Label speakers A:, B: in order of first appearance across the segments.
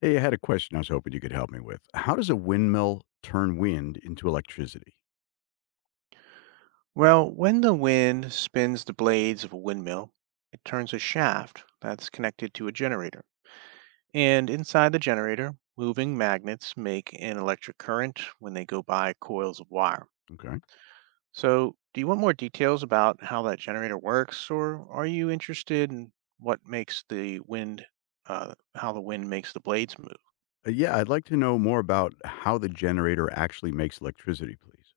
A: Hey, I had a question I was hoping you could help me with. How does a windmill turn wind into electricity?
B: Well, when the wind spins the blades of a windmill, it turns a shaft that's connected to a generator. And inside the generator, moving magnets make an electric current when they go by coils of wire.
A: Okay.
B: So, do you want more details about how that generator works, or are you interested in what makes the wind, how the wind makes the blades move?
A: Yeah, I'd like to know more about how the generator actually makes electricity, please.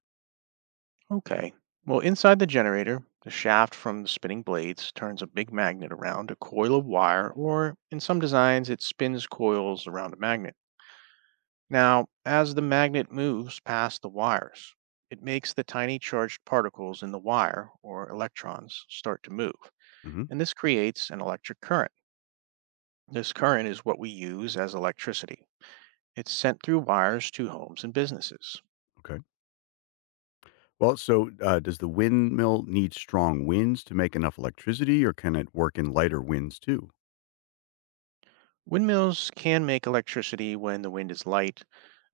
B: Okay. Well, inside the generator, the shaft from the spinning blades turns a big magnet around a coil of wire, or in some designs, it spins coils around a magnet. Now, as the magnet moves past the wires, it makes the tiny charged particles in the wire, or electrons, start to move.
A: hmm
B: And this creates an electric current. This current is what we use as electricity. It's sent through wires to homes and businesses.
A: Okay. Well, does the windmill need strong winds to make enough electricity, or can it work in lighter winds too?
B: Windmills can make electricity when the wind is light,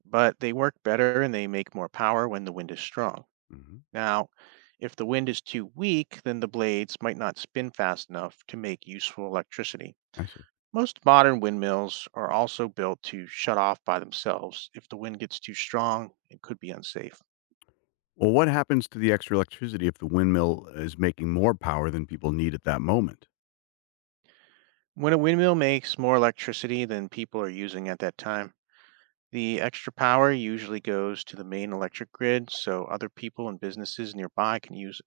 B: but they work better and they make more power when the wind is strong.
A: hmm
B: Now, if the wind is too weak, then the blades might not spin fast enough to make useful electricity.
A: I see.
B: Most modern windmills are also built to shut off by themselves if the wind gets too strong it could be unsafe.
A: Well, what happens to the extra electricity if the windmill is making more power than people need at that moment?
B: When a windmill makes more electricity than people are using at that time, the extra power usually goes to the main electric grid so other people and businesses nearby can use.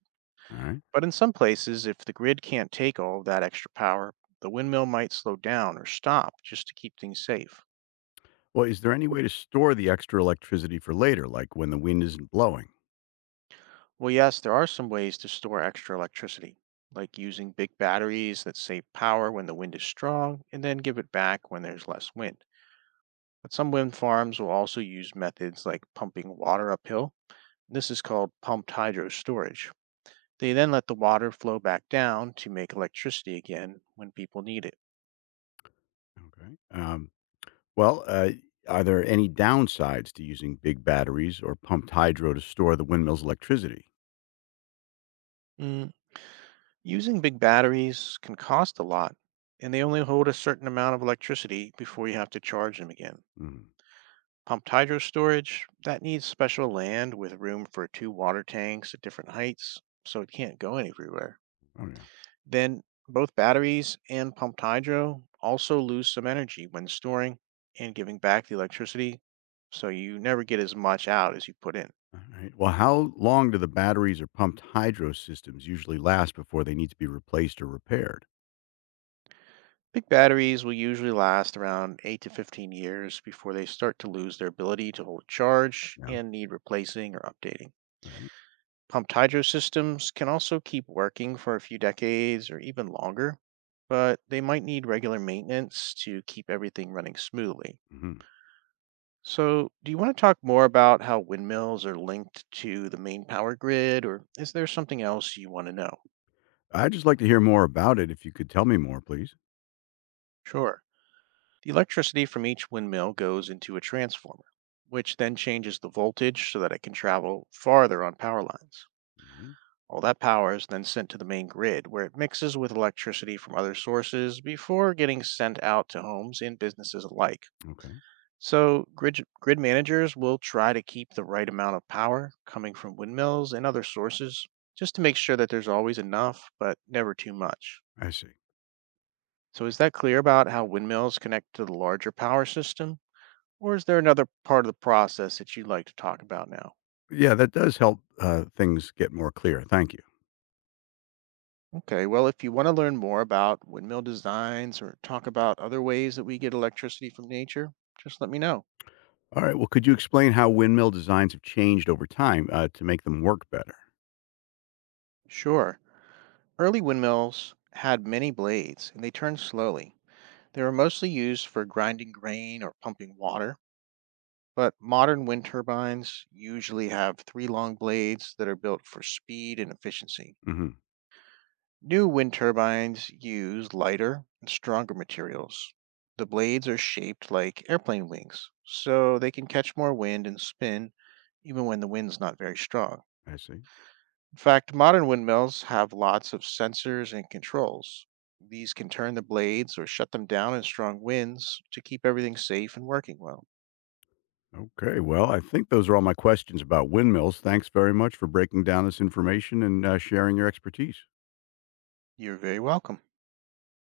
A: All right.
B: But in some places, if the grid can't take all of that extra power, the windmill might slow down or stop just to keep things safe.
A: Well, is there any way to store the extra electricity for later, like when the wind isn't blowing?
B: Well, yes, there are some ways to store extra electricity, like using big batteries that save power when the wind is strong and then give it back when there's less wind. But some wind farms will also use methods like pumping water uphill. This is called pumped hydro storage. They then let the water flow back down to make electricity again when people need it.
A: Okay. Well, are there any downsides to using big batteries or pumped hydro to store the windmill's electricity?
B: Using big batteries can cost a lot, and they only hold a certain amount of electricity before you have to charge them again.
A: Mm.
B: Pumped hydro storage, that needs special land with room for two water tanks at different heights, so it can't go everywhere.
A: Oh, yeah.
B: Then, both batteries and pumped hydro also lose some energy when storing and giving back the electricity, so you never get as much out as you put in.
A: All right. Well, how long do the batteries or pumped hydro systems usually last before they need to be replaced or repaired?
B: Big batteries will usually last around 8 to 15 years before they start to lose their ability to hold charge
A: Yeah. All
B: and need replacing or updating.
A: right.
B: Pumped hydro systems can also keep working for a few decades or even longer, but they might need regular maintenance to keep everything running smoothly.
A: Mm-hmm.
B: So, do you want to talk more about how windmills are linked to the main power grid, or is there something else you want to know?
A: I'd just like to hear more about it if you could tell me more, please.
B: Sure. The electricity from each windmill goes into a transformer, which then changes the voltage so that it can travel farther on power lines.
A: hmm
B: All that power is then sent to the main grid, where it mixes with electricity from other sources before getting sent out to homes and businesses alike.
A: Okay.
B: So, grid managers will try to keep the right amount of power coming from windmills and other sources just to make sure that there's always enough, but never too much.
A: I see.
B: So, is that clear about how windmills connect to the larger power system? Or is there another part of the process that you'd like to talk about now?
A: Yeah, that does help things get more clear. Thank you.
B: Okay, well, if you want to learn more about windmill designs or talk about other ways that we get electricity from nature, just let me know.
A: All right. Well, could you explain how windmill designs have changed over time to make them work better?
B: Sure. Early windmills had many blades and they turned slowly. They were mostly used for grinding grain or pumping water, but modern wind turbines usually have three long blades that are built for speed and efficiency.
A: Mm-hmm.
B: New wind turbines use lighter and stronger materials. The blades are shaped like airplane wings, so they can catch more wind and spin even when the wind's not very strong.
A: I see.
B: In fact, modern windmills have lots of sensors and controls. These can turn the blades or shut them down in strong winds to keep everything safe and working well.
A: Okay. Well, I think those are all my questions about windmills. Thanks very much for breaking down this information and sharing your expertise.
B: You're very welcome.